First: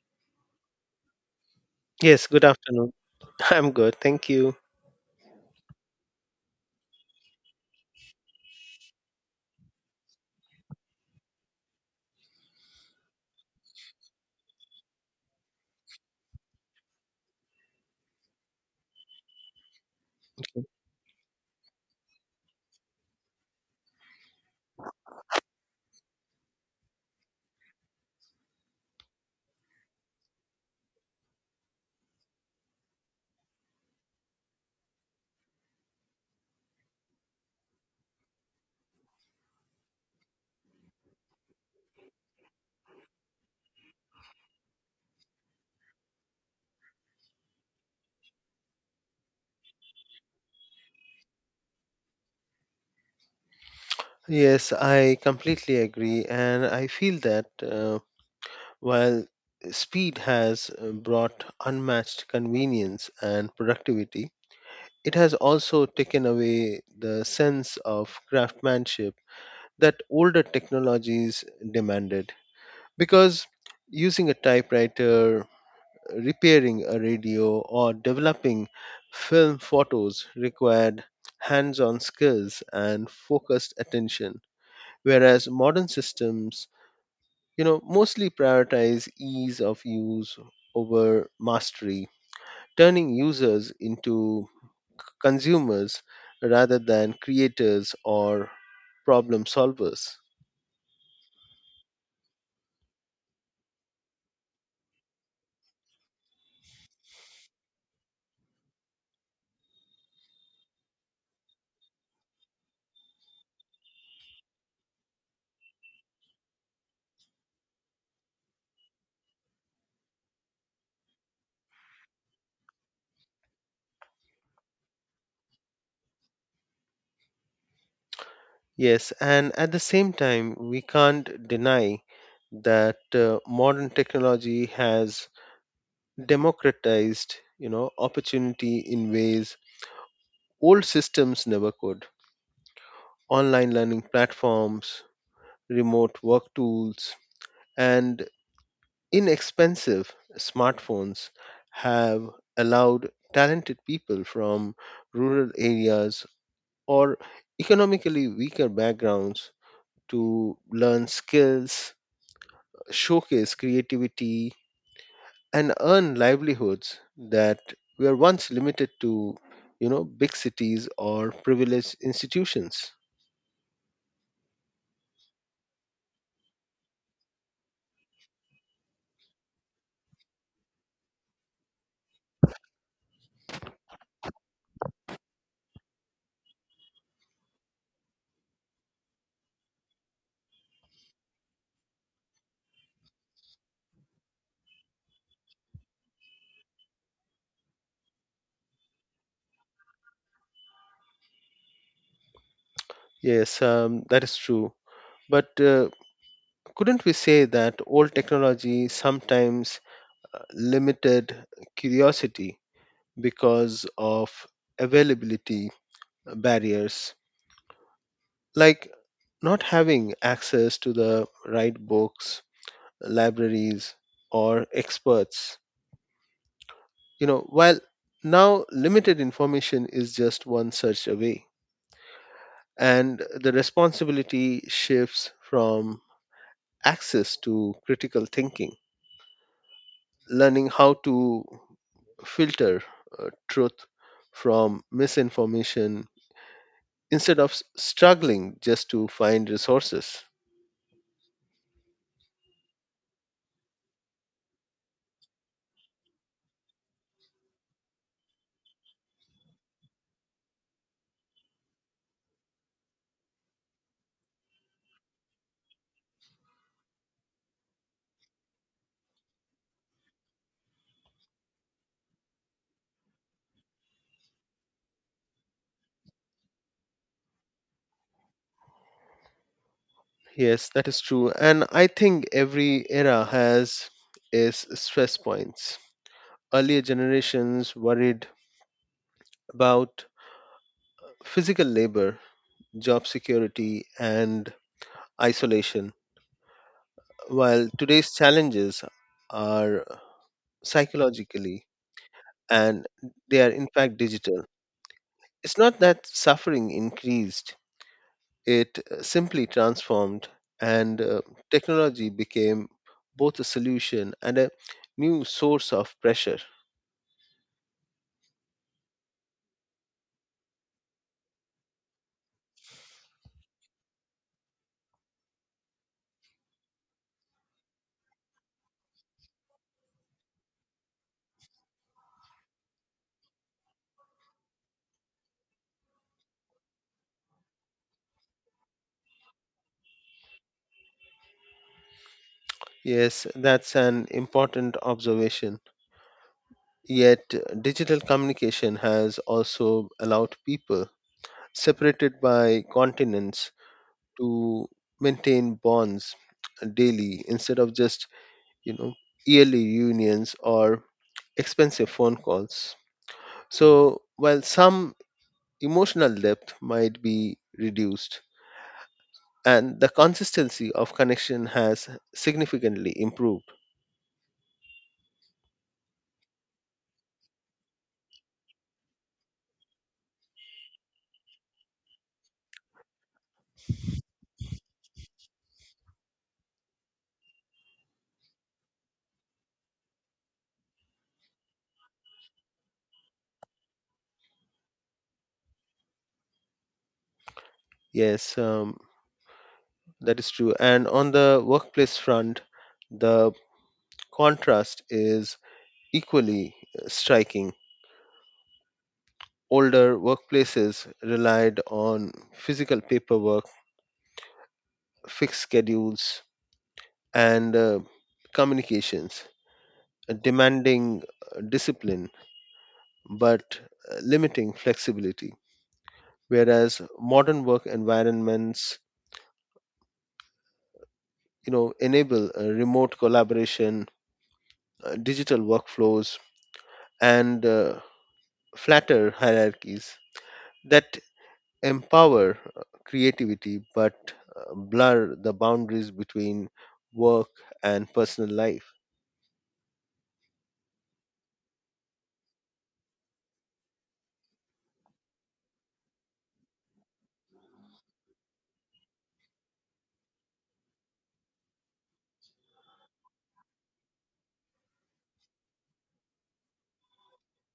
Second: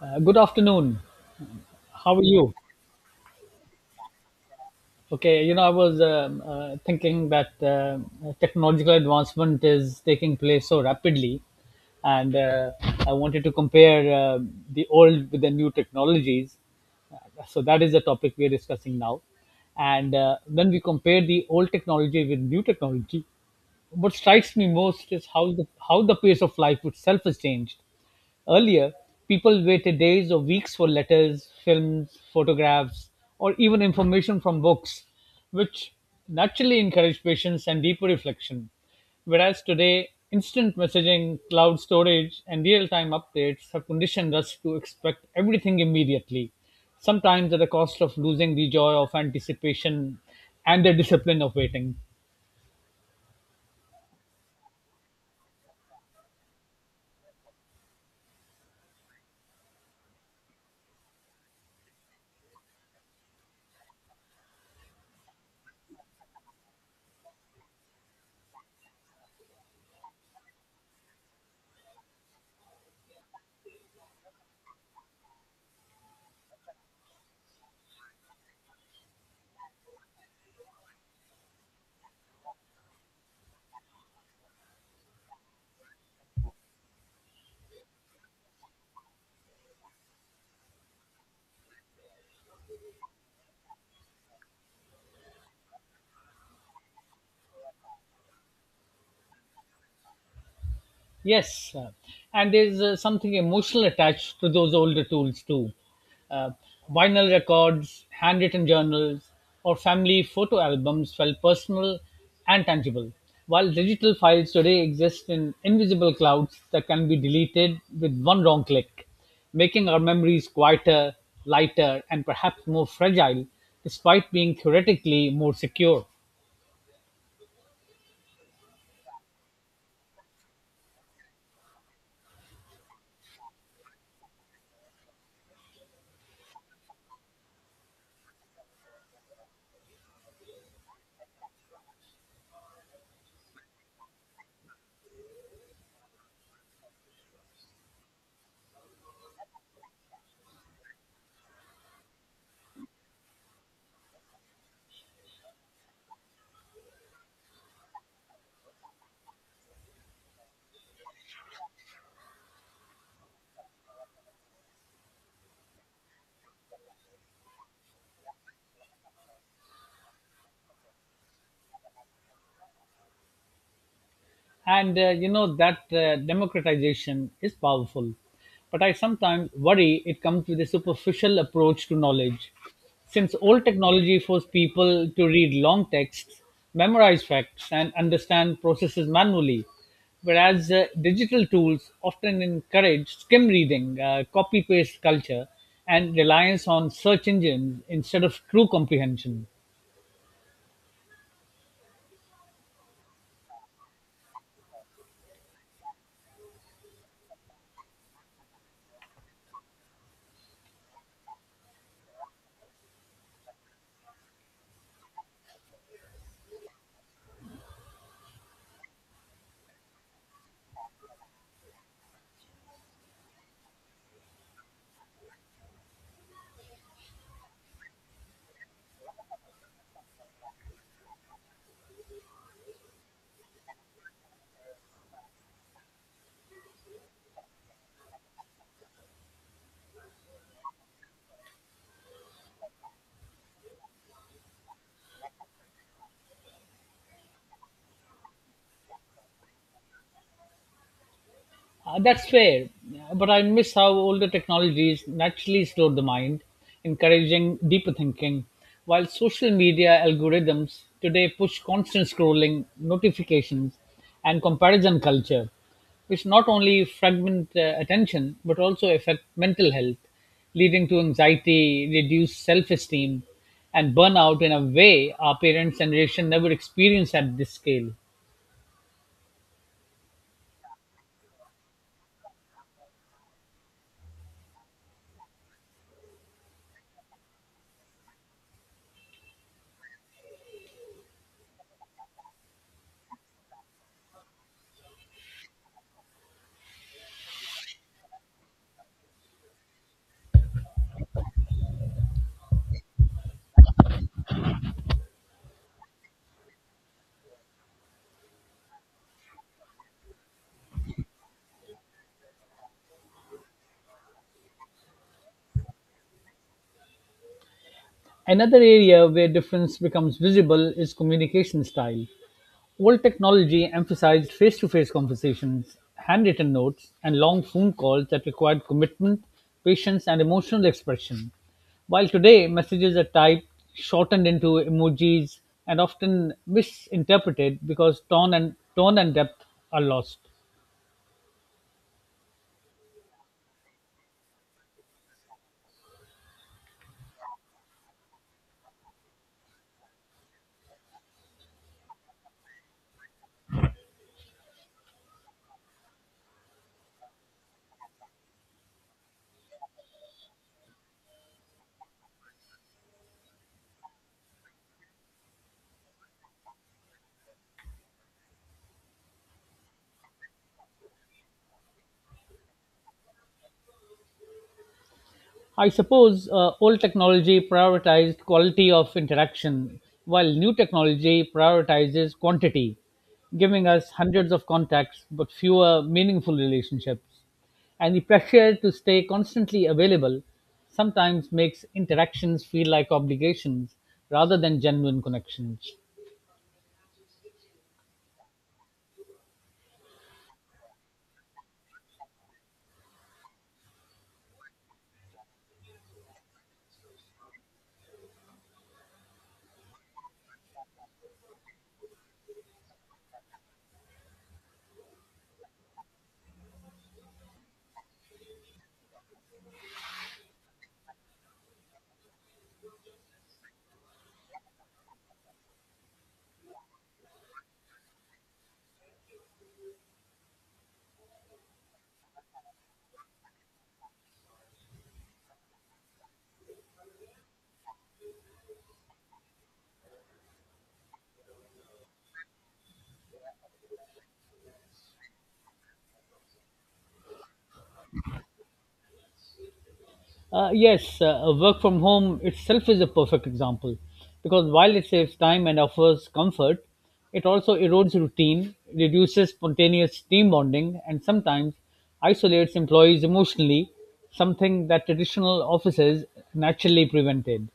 Good afternoon. How are Yes, good you? afternoon. I'm good, thank you. Okay, you know, I was thinking that technological advancement is taking place so rapidly, and I wanted to compare the old with the new technologies. So that is the topic we are discussing now. And when we compare the old technology with new technology, what strikes me most is how the pace of life itself has changed. Earlier, people waited days or weeks for letters, films, photographs, or even information from books, which naturally encouraged patience and deeper reflection. Whereas today, instant messaging, cloud storage, and real time updates have conditioned us to expect everything immediately, sometimes at the cost of losing the joy of anticipation and the discipline of waiting. Yes, I completely agree, and I feel that while speed has brought unmatched convenience and productivity, it has also taken away the sense of craftsmanship that older technologies demanded. Because using a typewriter repairing a radio, or developing film photos required hands on skills and focused attention, whereas modern systems you know mostly prioritize ease of use over mastery turning users into consumers rather than creators or problem solvers. Yes, and there's something emotional attached to those older tools too. Uh, Vinyl records, handwritten journals, or family photo albums felt personal and tangible, while digital files today exist in invisible clouds that can be deleted with one wrong click, making our memories quieter, lighter, and perhaps more fragile, despite being theoretically more secure. Yes, and at the same time we can't deny that modern technology has democratized, you know, opportunity in ways old systems never could. Online learning platforms, remote work tools, and inexpensive smartphones have allowed talented people from rural areas or economically weaker backgrounds to learn skills, showcase creativity, and earn livelihoods that were once limited to, you know, big cities or privileged institutions. And you know that democratization is powerful but I sometimes worry it comes with a superficial approach to knowledge, since old technology forced people to read long texts, memorize facts, and understand processes manually, whereas digital tools often encourage skim reading, copy paste culture, and reliance on search engines instead of true comprehension. Yes. That is true, but couldn't we say that old technology sometimes limited curiosity because of availability barriers, like not having access to the right books, libraries, or experts? You know, while now limited information is just one search away, and the responsibility shifts from access to critical thinking, learning how to filter truth from misinformation instead of struggling just to find resources. That's fair. But I miss how older technologies naturally slowed the mind, encouraging deeper thinking, while social media algorithms today push constant scrolling, notifications, and comparison culture, which not only fragment attention but also affect mental health, leading to anxiety, reduced self esteem, and burnout in a way our parents' generation never experienced at this scale. Yes, that is true, and I think every era has its stress points. Earlier generations worried about physical labor, job security, and isolation. While today's challenges are psychologically and they are in fact digital, it's not that suffering increased, it simply transformed, and technology became both a solution and a new source of pressure. Another area where difference becomes visible is communication style. Old technology emphasized face-to-face conversations, handwritten notes, and long phone calls that required commitment, patience, and emotional expression. While today messages are typed, shortened into emojis, and often misinterpreted because tone and depth are lost. Yes, that's an important observation. Yet, digital communication has also allowed people separated by continents to maintain bonds daily instead of just, you know, yearly unions or expensive phone calls. So while some emotional depth might be reduced, and the consistency of connection has significantly improved. I suppose old technology prioritized quality of interaction, while new technology prioritizes quantity, giving us hundreds of contacts but fewer meaningful relationships. And the pressure to stay constantly available sometimes makes interactions feel like obligations rather than genuine connections. Yes. That is true, and on the workplace front the contrast is equally striking. Older workplaces relied on physical paperwork, fixed schedules, and communications, demanding discipline but limiting flexibility. Whereas modern work environments, you know, enable remote collaboration, digital workflows, and flatter hierarchies that empower creativity but blur the boundaries between work and personal life. Yes, work from home itself is a perfect example because while it saves time and offers comfort, it also erodes routine, reduces spontaneous team bonding, and sometimes isolates employees emotionally, something that traditional offices naturally prevented.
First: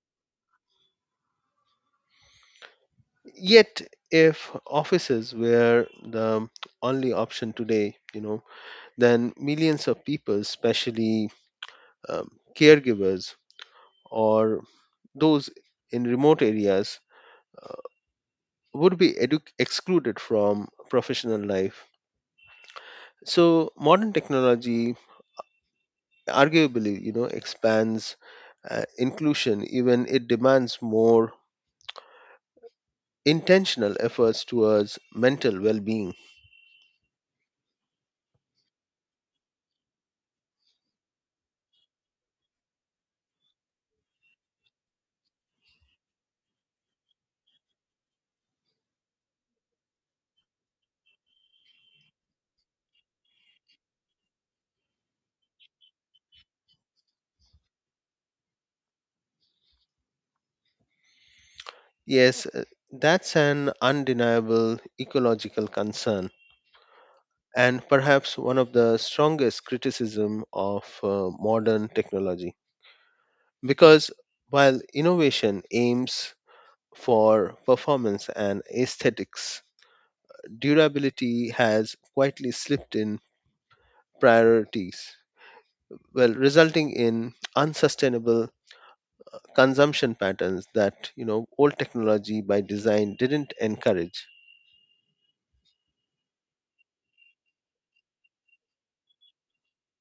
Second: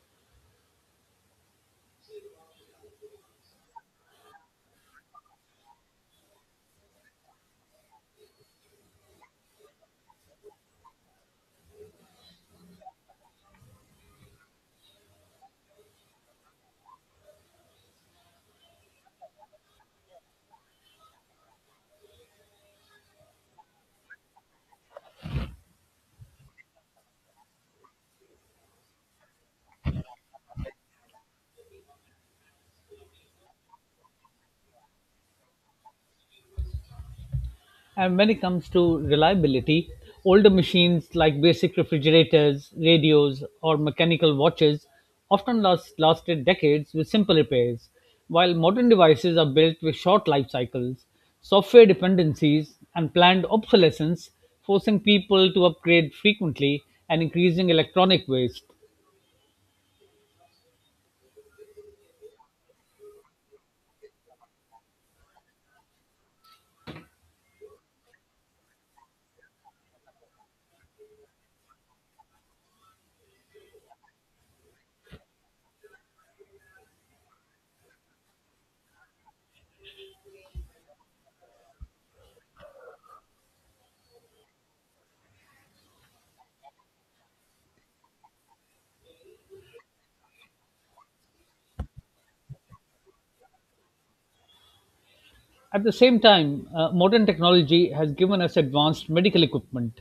Yet, if offices were the only option today, you know, then millions of people, especially um, caregivers or those in remote areas, would be excluded from professional life. So, modern technology arguably, you know, expands inclusion, even it demands more intentional efforts towards mental well being. And when it comes to reliability, older machines like basic refrigerators, radios, or mechanical watches often lasted decades with simple repairs, while modern devices are built with short life cycles, software dependencies, and planned obsolescence, forcing people to upgrade frequently and increasing electronic waste. Yes, that's an undeniable ecological concern and perhaps one of the strongest criticism of modern technology, because while innovation aims for performance and aesthetics, durability has quietly slipped in priorities, well resulting in unsustainable consumption patterns that, you know, old technology by design didn't encourage. At the same time, modern technology has given us advanced medical equipment,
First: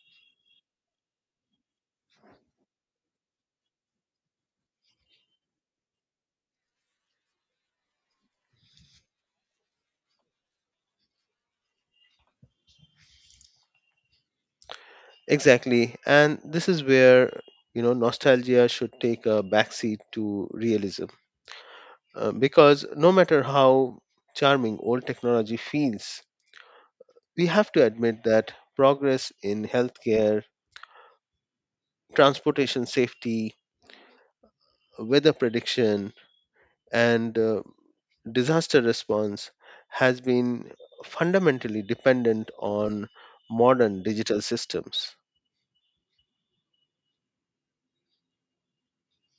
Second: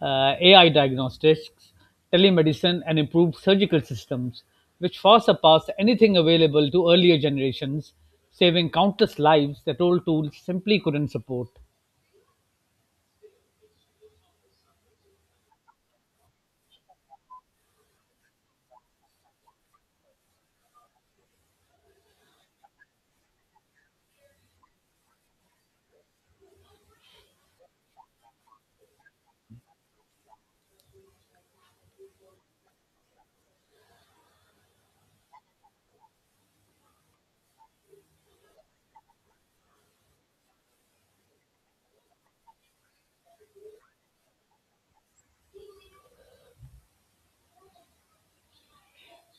AI diagnostics, telemedicine, and improved surgical systems, which far surpass anything available to earlier generations, saving countless lives that old tools simply couldn't support. Exactly. And this is where, you know, nostalgia should take a backseat to realism. Because no matter how charming old technology feels, we have to admit that progress in healthcare, transportation safety, weather prediction, and disaster response has been fundamentally dependent on modern digital systems.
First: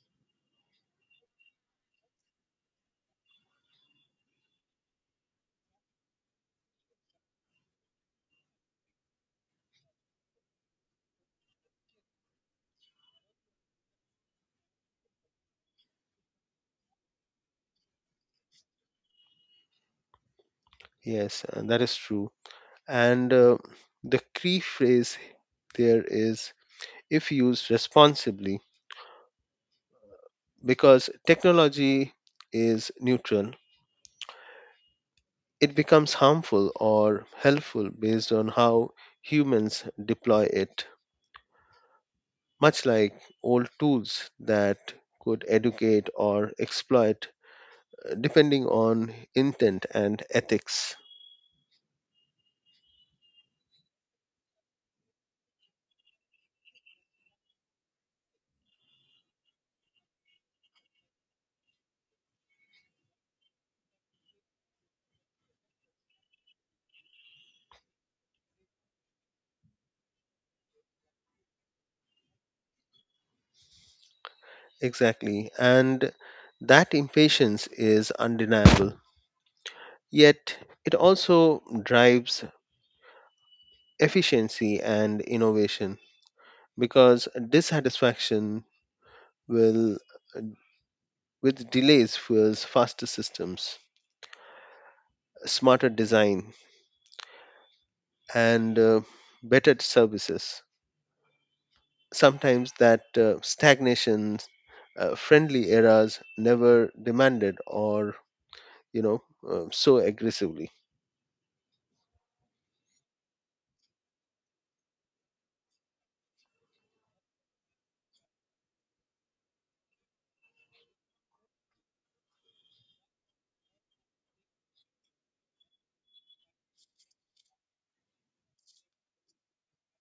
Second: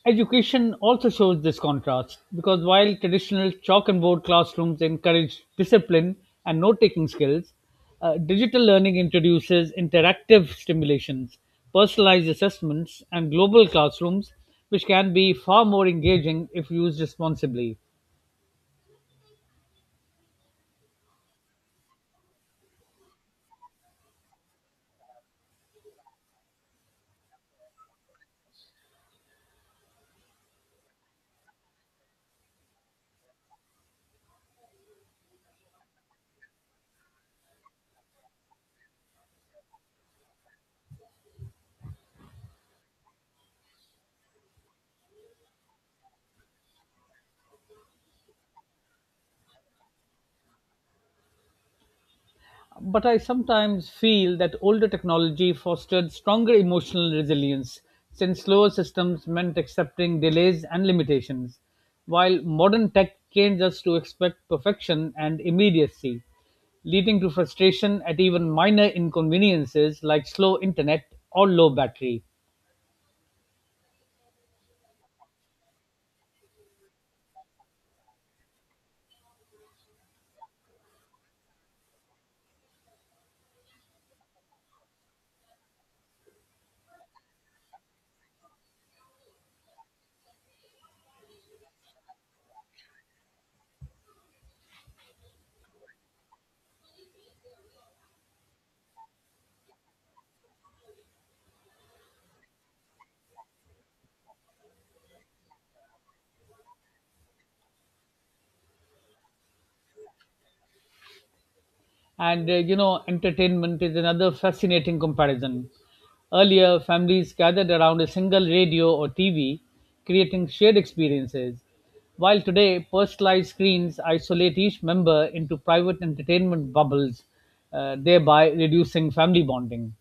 Education also shows this contrast because while traditional chalk and board classrooms encourage discipline and note taking skills, digital learning introduces interactive stimulations, personalized assessments, and global classrooms, which can be far more engaging if used responsibly. Yes, that is true. And the key phrase there is if used responsibly, because technology is neutral. It becomes harmful or helpful based on how humans deploy it, much like old tools that could educate or exploit depending on intent and ethics. But I sometimes feel that older technology fostered stronger emotional resilience, since slower systems meant accepting delays and limitations, while modern tech trains us to expect perfection and immediacy, leading to frustration at even minor inconveniences like slow internet or low battery. Exactly. And that impatience is undeniable. Yet it also drives efficiency and innovation, because dissatisfaction will with delays fuels faster systems, smarter design, and better services. Sometimes that stagnation, friendly eras never demanded or, you know, so aggressively. And you know, entertainment is another fascinating comparison. Earlier, families gathered around a single radio or TV, creating shared experiences. While today, personalized screens isolate each member into private entertainment bubbles, thereby reducing family bonding.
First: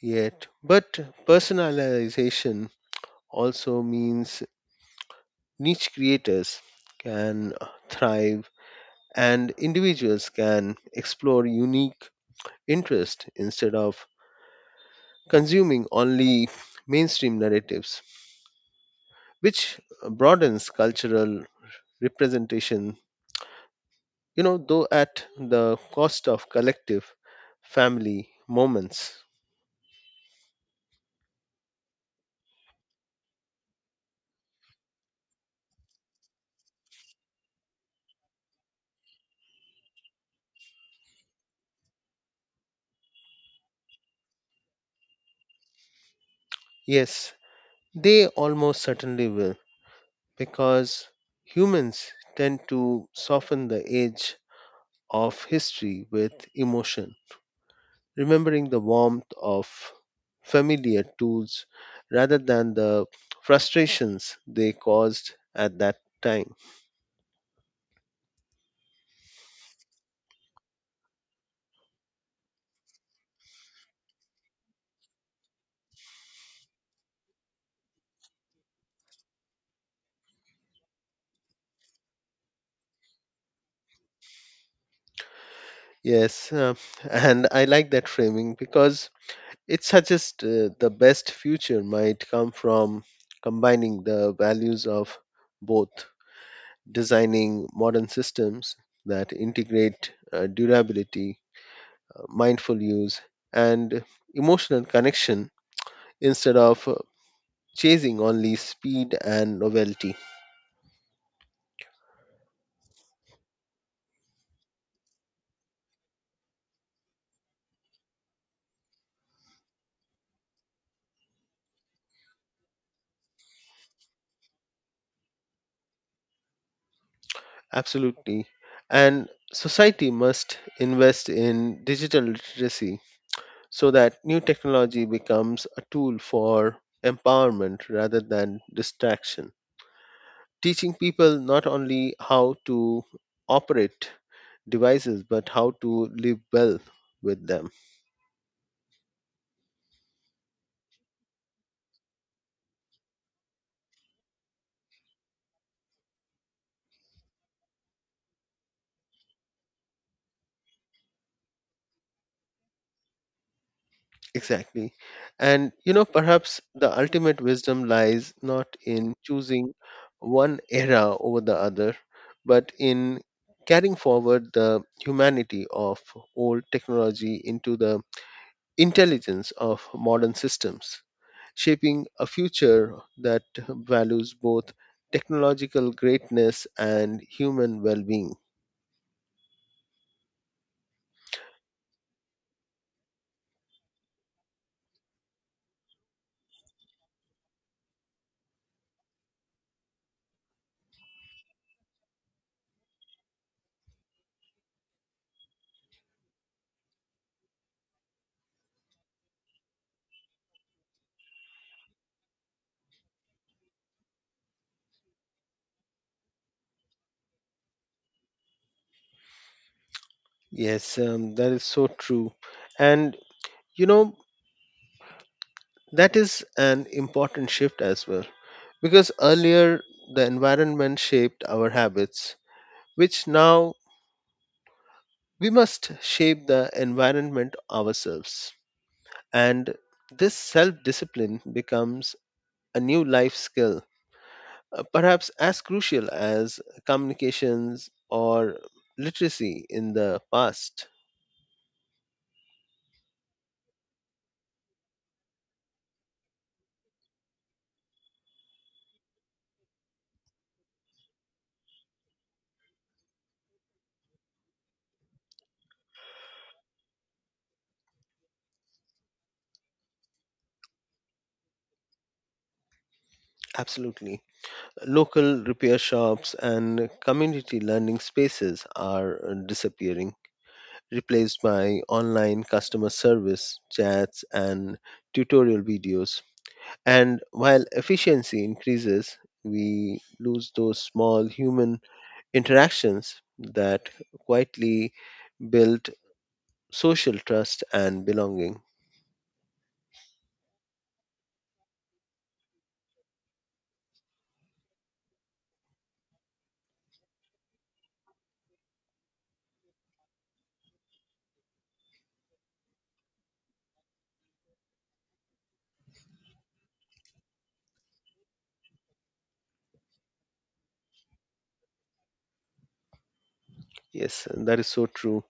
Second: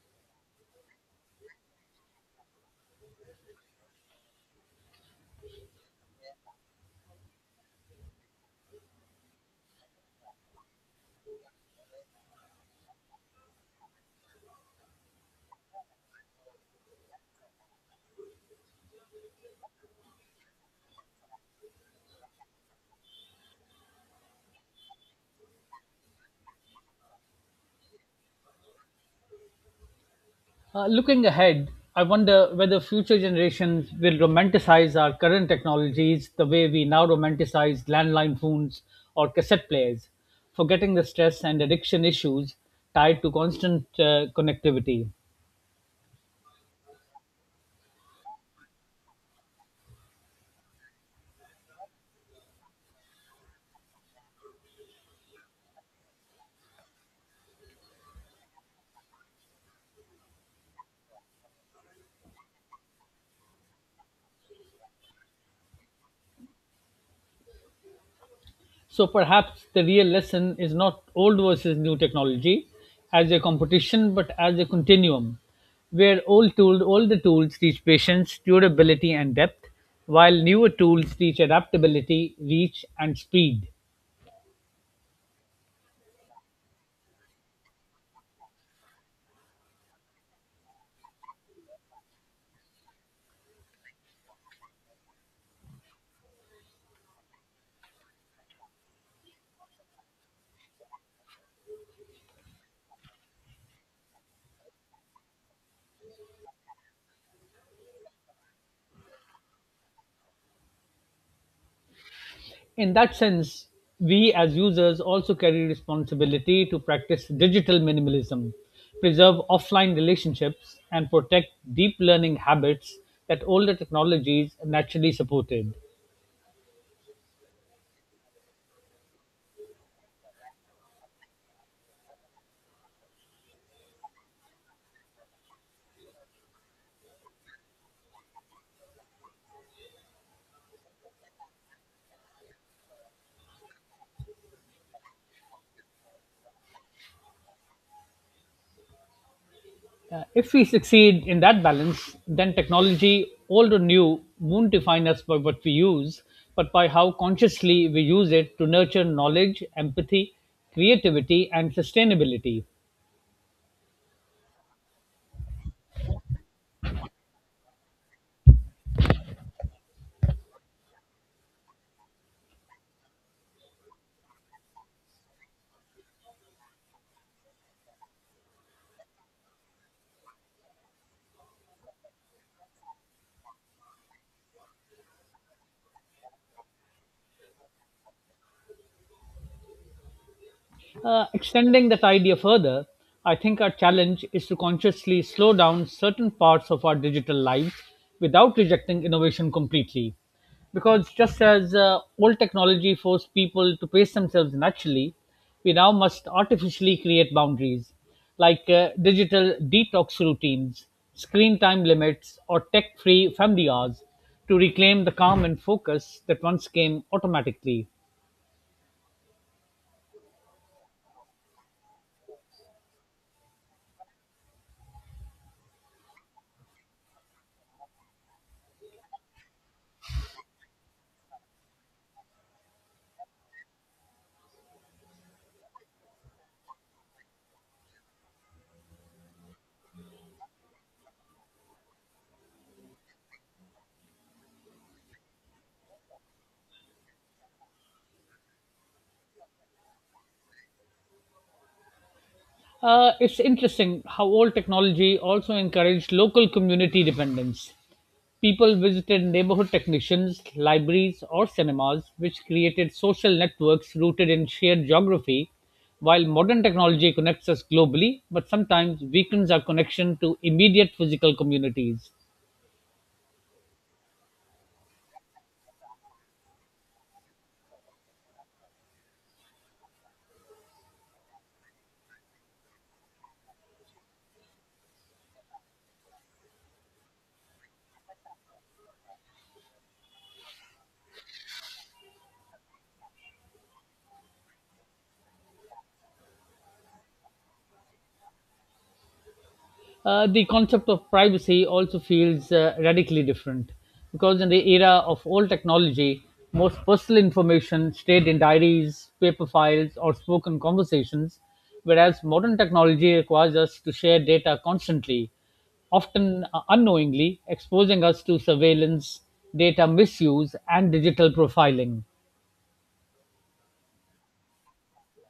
Yet. But personalization also means niche creators can thrive, and individuals can explore unique interest instead of consuming only mainstream narratives, which broadens cultural representation, you know, though at the cost of collective family moments. Looking ahead, I wonder whether future generations will romanticize our current technologies the way we now romanticize landline phones or cassette players, forgetting the stress and addiction issues tied to constant connectivity. Yes, they almost certainly will, because humans tend to soften the edge of history with emotion, remembering the warmth of familiar tools rather than the frustrations they caused at that time. So perhaps the real lesson is not old versus new technology as a competition, but as a continuum, where older tools teach patience, durability, and depth, while newer tools teach adaptability, reach, and speed. Yes, and I like that framing because it suggests the best future might come from combining the values of both, designing modern systems that integrate durability, mindful use, and emotional connection instead of chasing only speed and novelty. In that sense, we as users also carry responsibility to practice digital minimalism, preserve offline relationships, and protect deep learning habits that older technologies naturally supported. Absolutely. And society must invest in digital literacy so that new technology becomes a tool for empowerment rather than distraction. Teaching people not only how to operate devices but how to live well with them. If we succeed in that balance, then technology, old or new, won't define us by what we use, but by how consciously we use it to nurture knowledge, empathy, creativity, and sustainability. Exactly. And you know, perhaps the ultimate wisdom lies not in choosing one era over the other, but in carrying forward the humanity of old technology into the intelligence of modern systems, shaping a future that values both technological greatness and human well being. Extending that idea further, I think our challenge is to consciously slow down certain parts of our digital lives without rejecting innovation completely. Because just as old technology forced people to pace themselves naturally, we now must artificially create boundaries, like digital detox routines, screen time limits, or tech free family hours, to reclaim the calm and focus that once came automatically. Yes. That is so true. And you know, that is an important shift as well. Because earlier the environment shaped our habits, which now we must shape the environment ourselves. And this self discipline becomes a new life skill, perhaps as crucial as communications or literacy in the past. It's interesting how old technology also encouraged local community dependence. People visited neighborhood technicians, libraries, or cinemas, which created social networks rooted in shared geography. While modern technology connects us globally, but sometimes weakens our connection to immediate physical communities. Absolutely. Local repair shops and community learning spaces are disappearing, replaced by online customer service, chats, and tutorial videos. And while efficiency increases, we lose those small human interactions that quietly build social trust and belonging. The concept of privacy also feels radically different because in the era of old technology, most personal information stayed in diaries, paper files, or spoken conversations, whereas modern technology requires us to share data constantly, often unknowingly, exposing us to surveillance, data misuse, and digital profiling. Yes, that is so true.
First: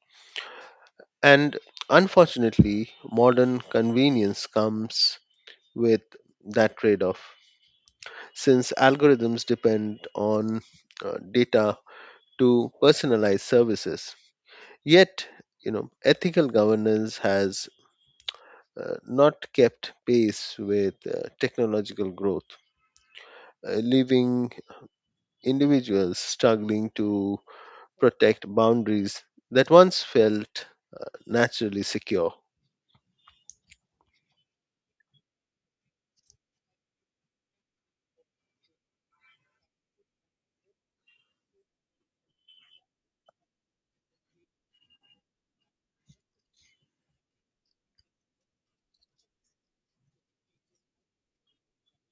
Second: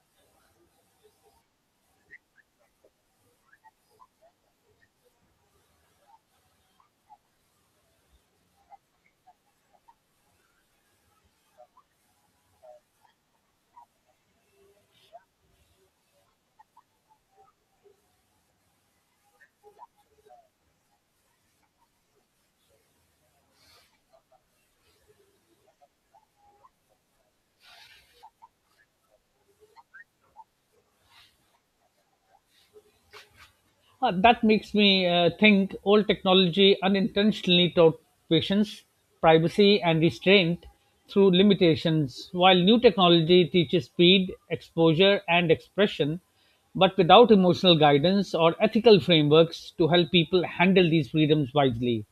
And unfortunately, modern convenience comes with that trade off. Since algorithms depend on data to personalize services, yet, you know, ethical governance has not kept pace with technological growth, leaving individuals struggling to protect boundaries that once felt naturally secure. That makes me think old technology unintentionally taught patience, privacy, and restraint through limitations, while new technology teaches speed, exposure, and expression, but without emotional guidance or ethical frameworks to help people handle these freedoms wisely.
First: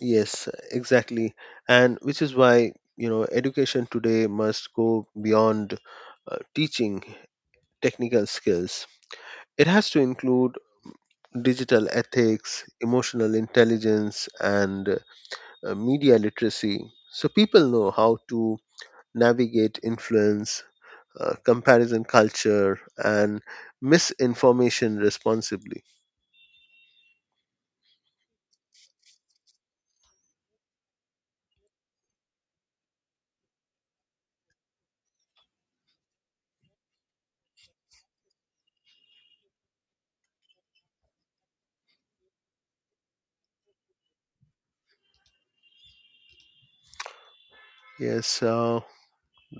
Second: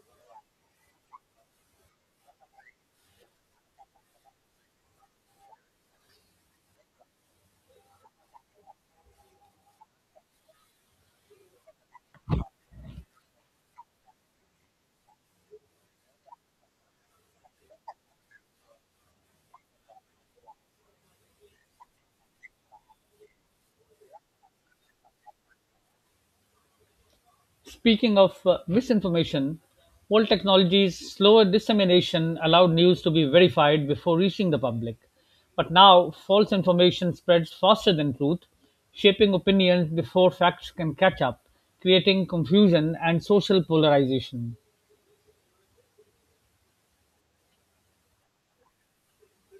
Yes, exactly. And which is why, you know, education today must go beyond teaching technical skills. It has to include digital ethics, emotional intelligence, and media literacy. So people know how to navigate influence, comparison culture, and misinformation responsibly. Speaking of misinformation, old technology's slower dissemination allowed news to be verified before reaching the public. But now, false information spreads faster than truth, shaping opinions before facts can catch up, creating confusion and social polarization. Yes,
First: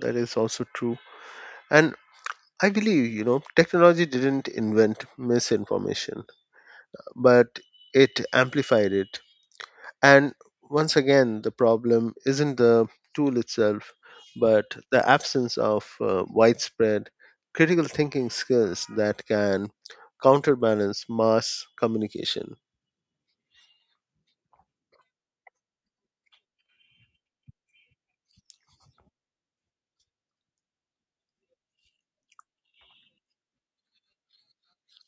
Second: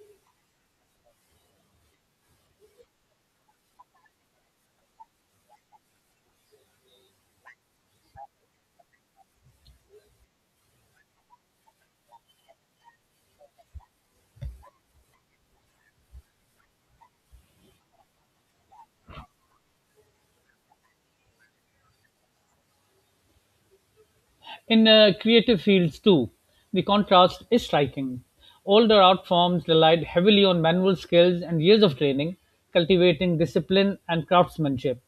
that is also true. And I believe, you know, technology didn't invent misinformation, but it amplified it. And once again, the problem isn't the tool itself, but the absence of widespread critical thinking skills that can counterbalance mass communication. In creative fields, too, the contrast is striking. Older art forms relied heavily on manual skills and years of training, cultivating discipline and craftsmanship,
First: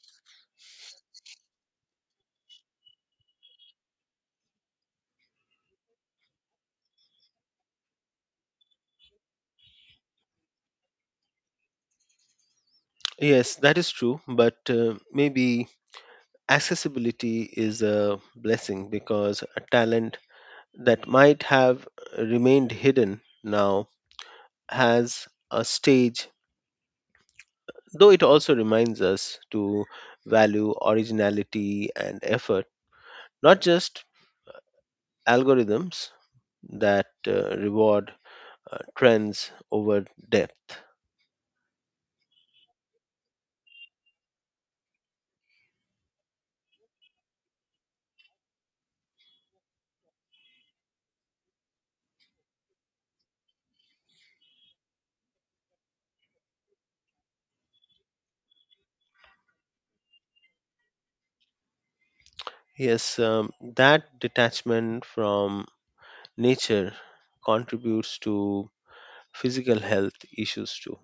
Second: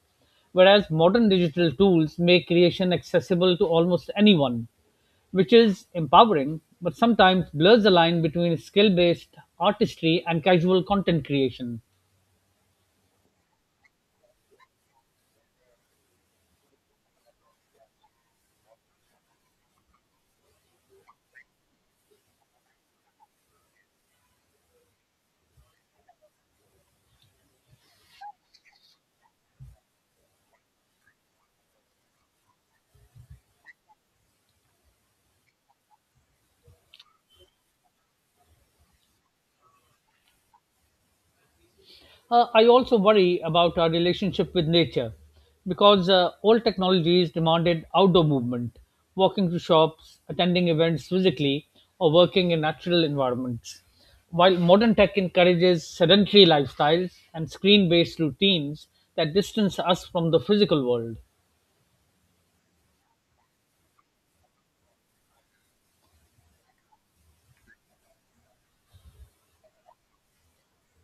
whereas modern digital tools make creation accessible to almost anyone, which is empowering but sometimes blurs the line between skill based artistry and casual content creation. Yes, that is true, but maybe accessibility is a blessing, because a talent that might have remained hidden now has a stage, though it also reminds us to value originality and effort, not just algorithms that reward trends over depth. I also worry about our relationship with nature because old technologies demanded outdoor movement, walking to shops, attending events physically, or working in natural environments. While modern tech encourages sedentary lifestyles and screen based routines that distance us from the physical world. Yes. That detachment from nature contributes to physical health issues too,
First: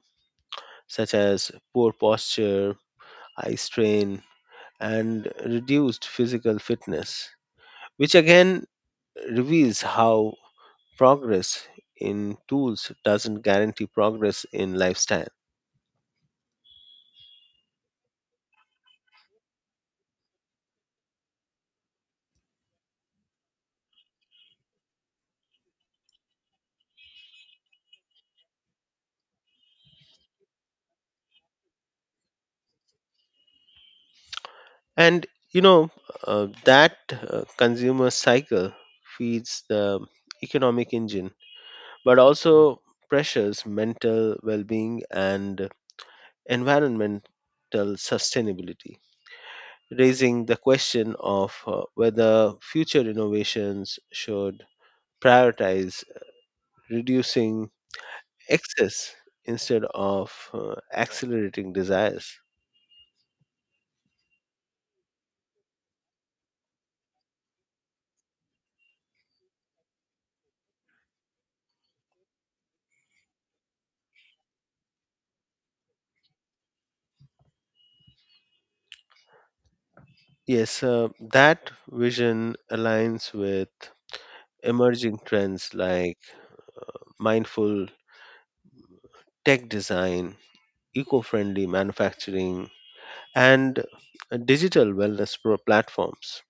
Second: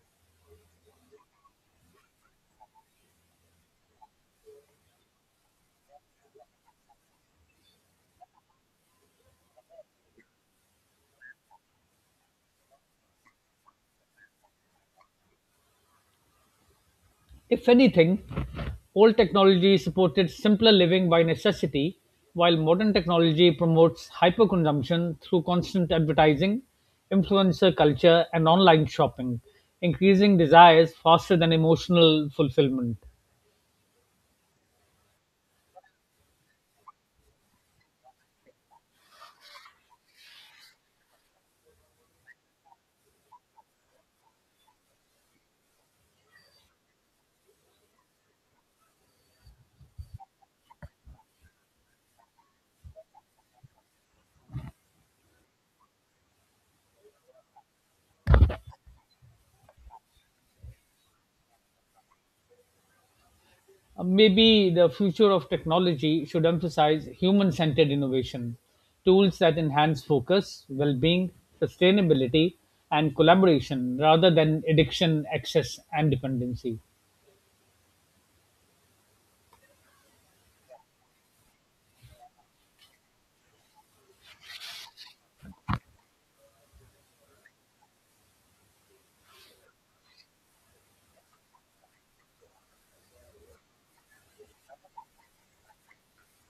such as poor posture, eye strain, and reduced physical fitness, which again reveals how progress in tools doesn't guarantee progress in lifestyle. If anything, old technology supported simpler living by necessity, while modern technology promotes hyperconsumption through constant advertising, influencer culture, and online shopping, increasing desires faster than emotional fulfillment. And you know, that consumer cycle feeds the economic engine, but also pressures mental well being and environmental sustainability, raising the question of whether future innovations should prioritize reducing excess instead of accelerating desires. Maybe the future of technology should emphasize human centered innovation, tools that enhance focus, well being, sustainability, and collaboration rather than addiction, excess, and dependency. Yes, that vision aligns with emerging trends like mindful tech design, eco friendly manufacturing, and digital wellness platforms,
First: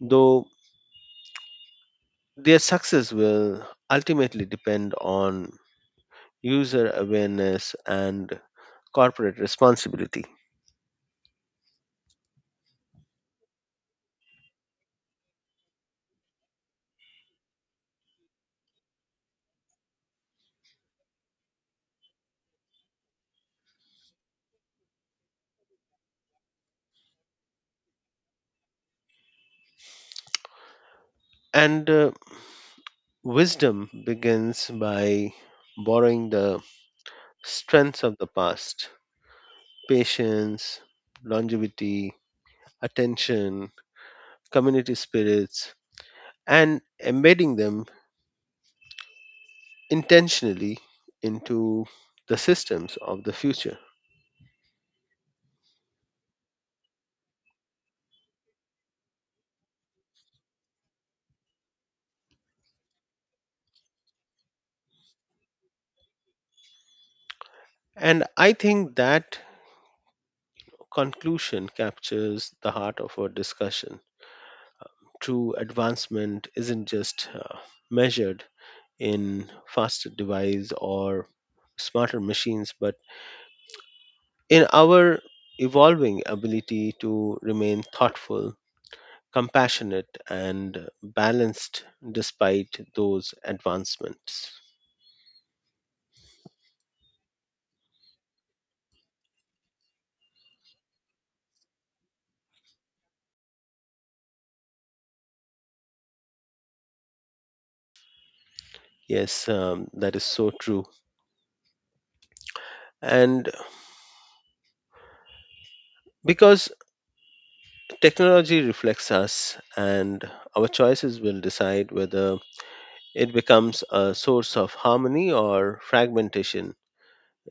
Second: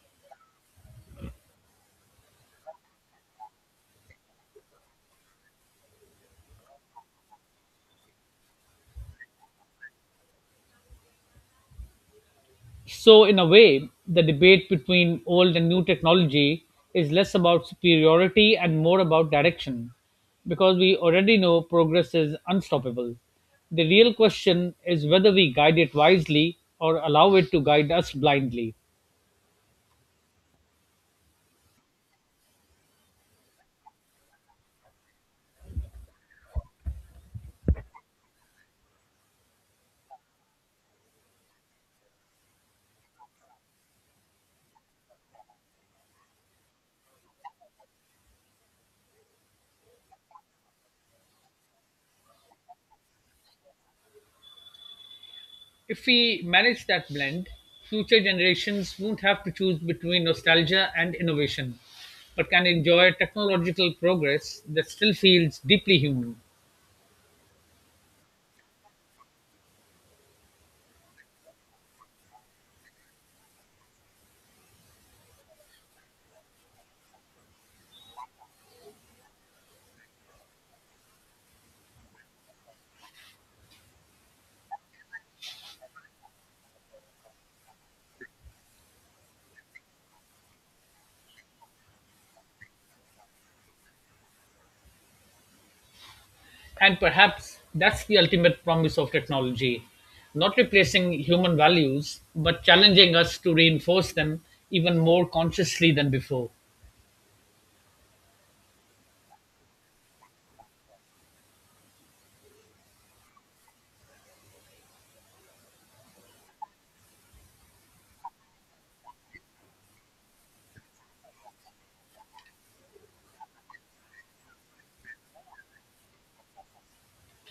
though their success will ultimately depend on user awareness and corporate responsibility. So, in a way, the debate between old and new technology is less about superiority and more about direction, because we already know progress is unstoppable. The real question is whether we guide it wisely or allow it to guide us blindly. And wisdom begins by borrowing the strengths of the past: patience, longevity, attention, community spirits, and embedding them intentionally into the systems of the future. If we manage that blend, future generations won't have to choose between nostalgia and innovation, but can enjoy technological progress that still feels deeply human. And I think that conclusion captures the heart of our discussion. True advancement isn't just measured in faster device or smarter machines, but in our evolving ability to remain thoughtful, compassionate, and balanced despite those advancements. And perhaps that's the ultimate promise of technology, not replacing human values, but challenging us to reinforce them even more consciously than before. Yes. That is so true. And because technology reflects us, and our choices will decide whether it becomes a source of harmony or fragmentation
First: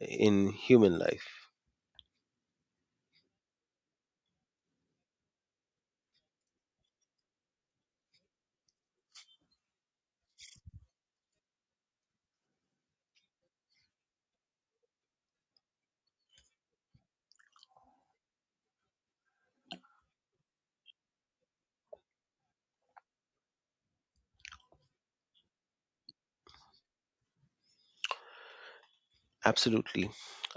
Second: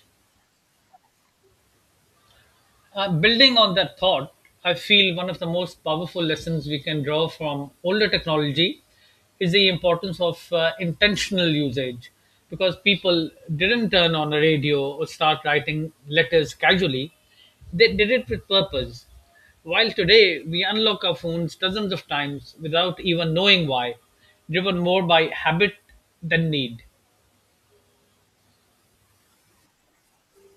in human life. Building on that thought, I feel one of the most powerful lessons we can draw from older technology is the importance of intentional usage, because people didn't turn on a radio or start writing letters casually, they did it with purpose. While today we unlock our phones dozens of times without even knowing why, driven more by habit than need. Absolutely,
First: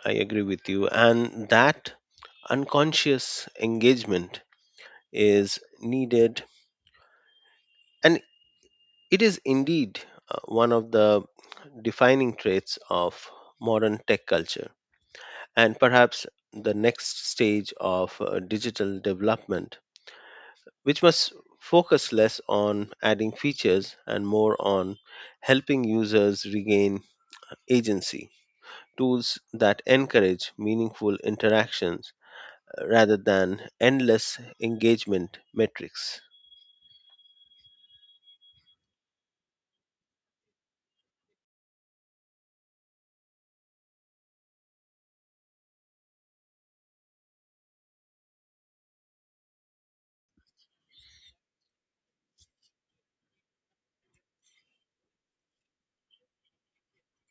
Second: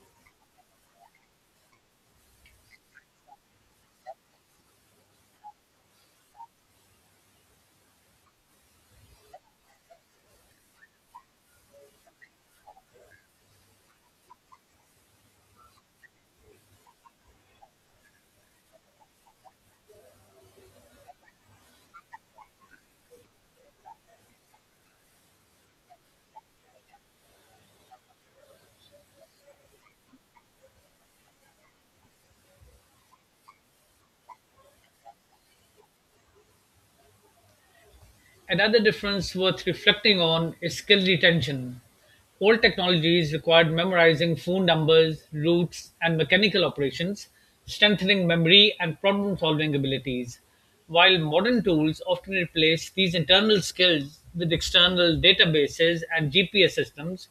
I agree with you. And that unconscious engagement is needed, and it is indeed one of the defining traits of modern tech culture. And perhaps the next stage of digital development, which must focus less on adding features and more on helping users regain agency. Tools that encourage meaningful interactions rather than endless engagement metrics. Another difference worth reflecting on is skill retention. Old technologies required memorizing phone numbers, routes, and mechanical operations, strengthening memory and problem solving abilities, while modern tools often replace these internal skills with external databases and GPS systems,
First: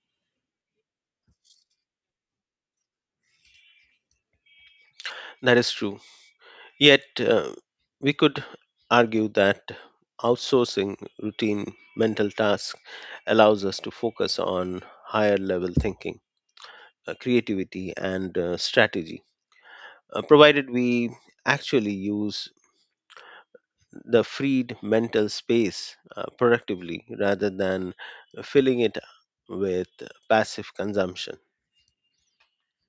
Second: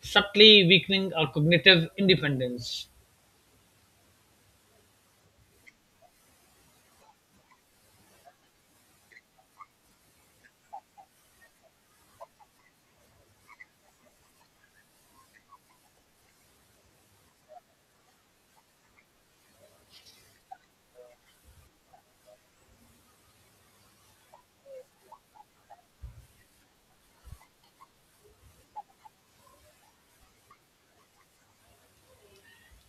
subtly weakening our cognitive independence. That is true. Yet, we could argue that outsourcing routine mental tasks allows us to focus on higher level thinking, creativity, and strategy, provided we actually use the freed mental space productively rather than filling it with passive consumption.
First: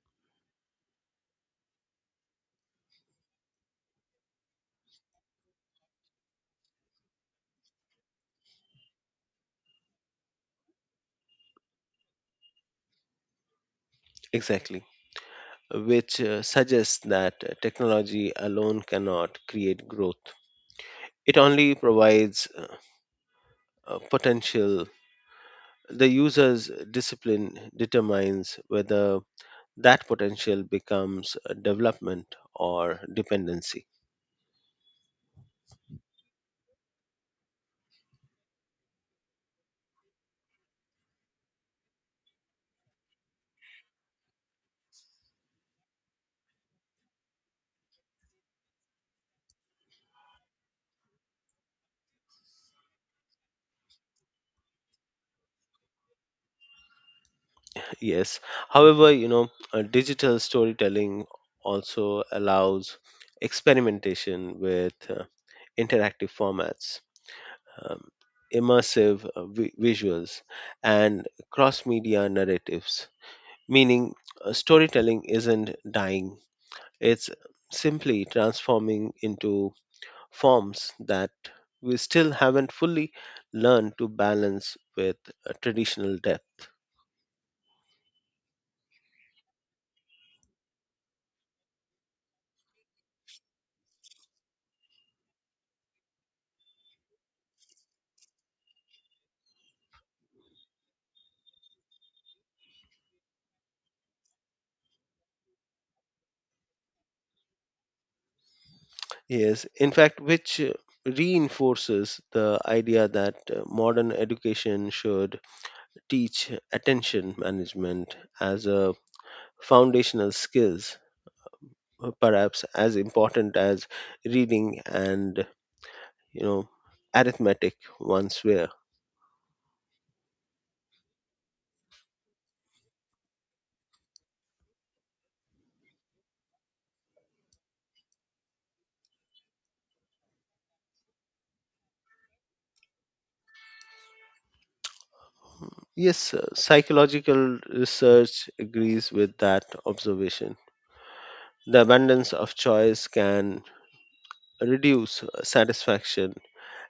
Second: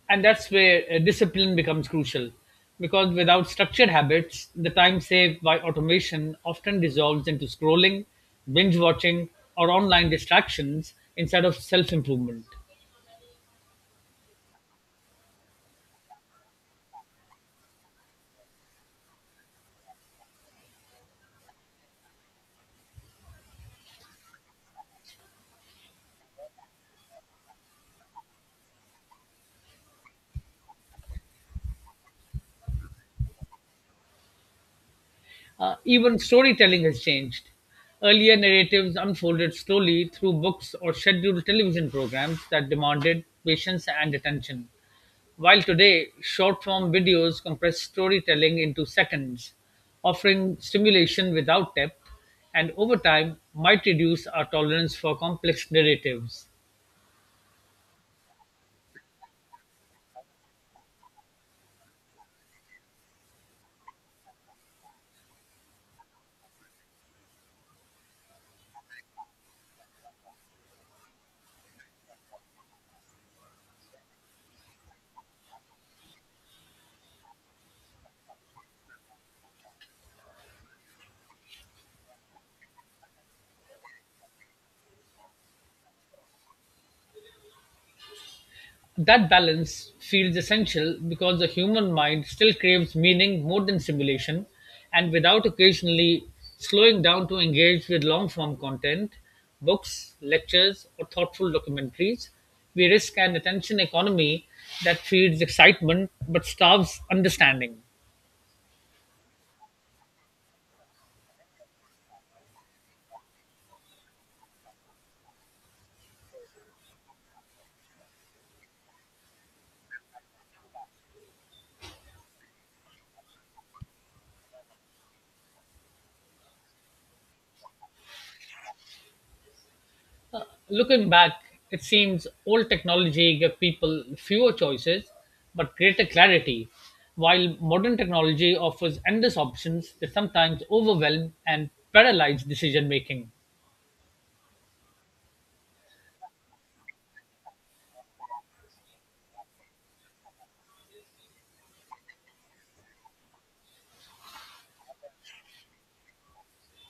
And that's where discipline becomes crucial, because without structured habits the time saved by automation often dissolves into scrolling, binge watching, or online distractions instead of self improvement. Exactly, which suggests that technology alone cannot create growth. It only provides a potential. The user's discipline determines whether that potential becomes a development or dependency. Even storytelling has changed. Earlier narratives unfolded slowly through books or scheduled television programs that demanded patience and attention. While today, short form videos compress storytelling into seconds, offering stimulation without depth, and over time might reduce our tolerance for complex narratives. Yes. However, you know, digital storytelling also allows experimentation with interactive formats, um, immersive visuals, and cross media narratives, meaning storytelling isn't dying, it's simply transforming into forms that we still haven't fully learned to balance with traditional depth. That balance feels essential because the human mind still craves meaning more than simulation, and without occasionally slowing down to engage with long form content, books, lectures, or thoughtful documentaries, we risk an attention economy that feeds excitement but starves understanding. Yes, in fact, which reinforces the idea that modern education should teach attention management as a foundational skills, perhaps as important as reading and, you know, arithmetic once were. Looking back, it seems old technology gave people fewer choices but greater clarity, while modern technology offers endless options that sometimes overwhelm and paralyze decision making. Hmm. Yes, psychological research agrees with that observation. The abundance of choice can reduce satisfaction,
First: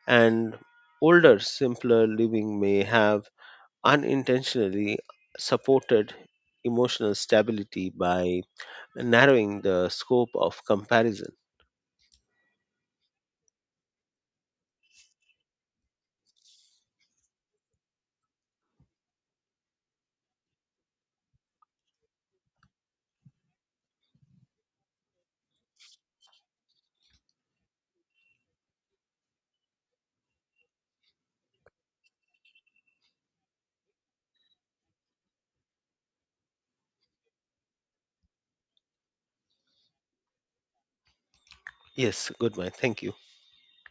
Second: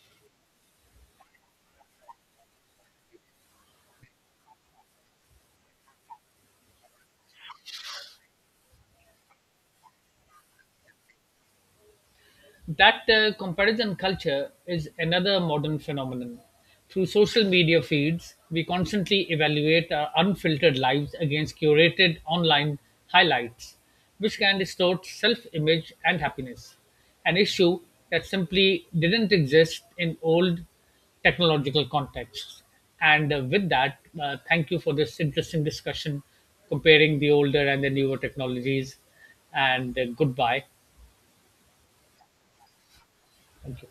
and older, simpler living may have unintentionally supported emotional stability by narrowing the scope of comparison. That comparison culture is another modern phenomenon. Through social media feeds, we constantly evaluate our unfiltered lives against curated online highlights, which can distort self image and happiness, an issue that simply didn't exist in old technological contexts. And with that, thank you for this interesting discussion comparing the older and the newer technologies. And goodbye. Yes, good man. Thank you. Thank you.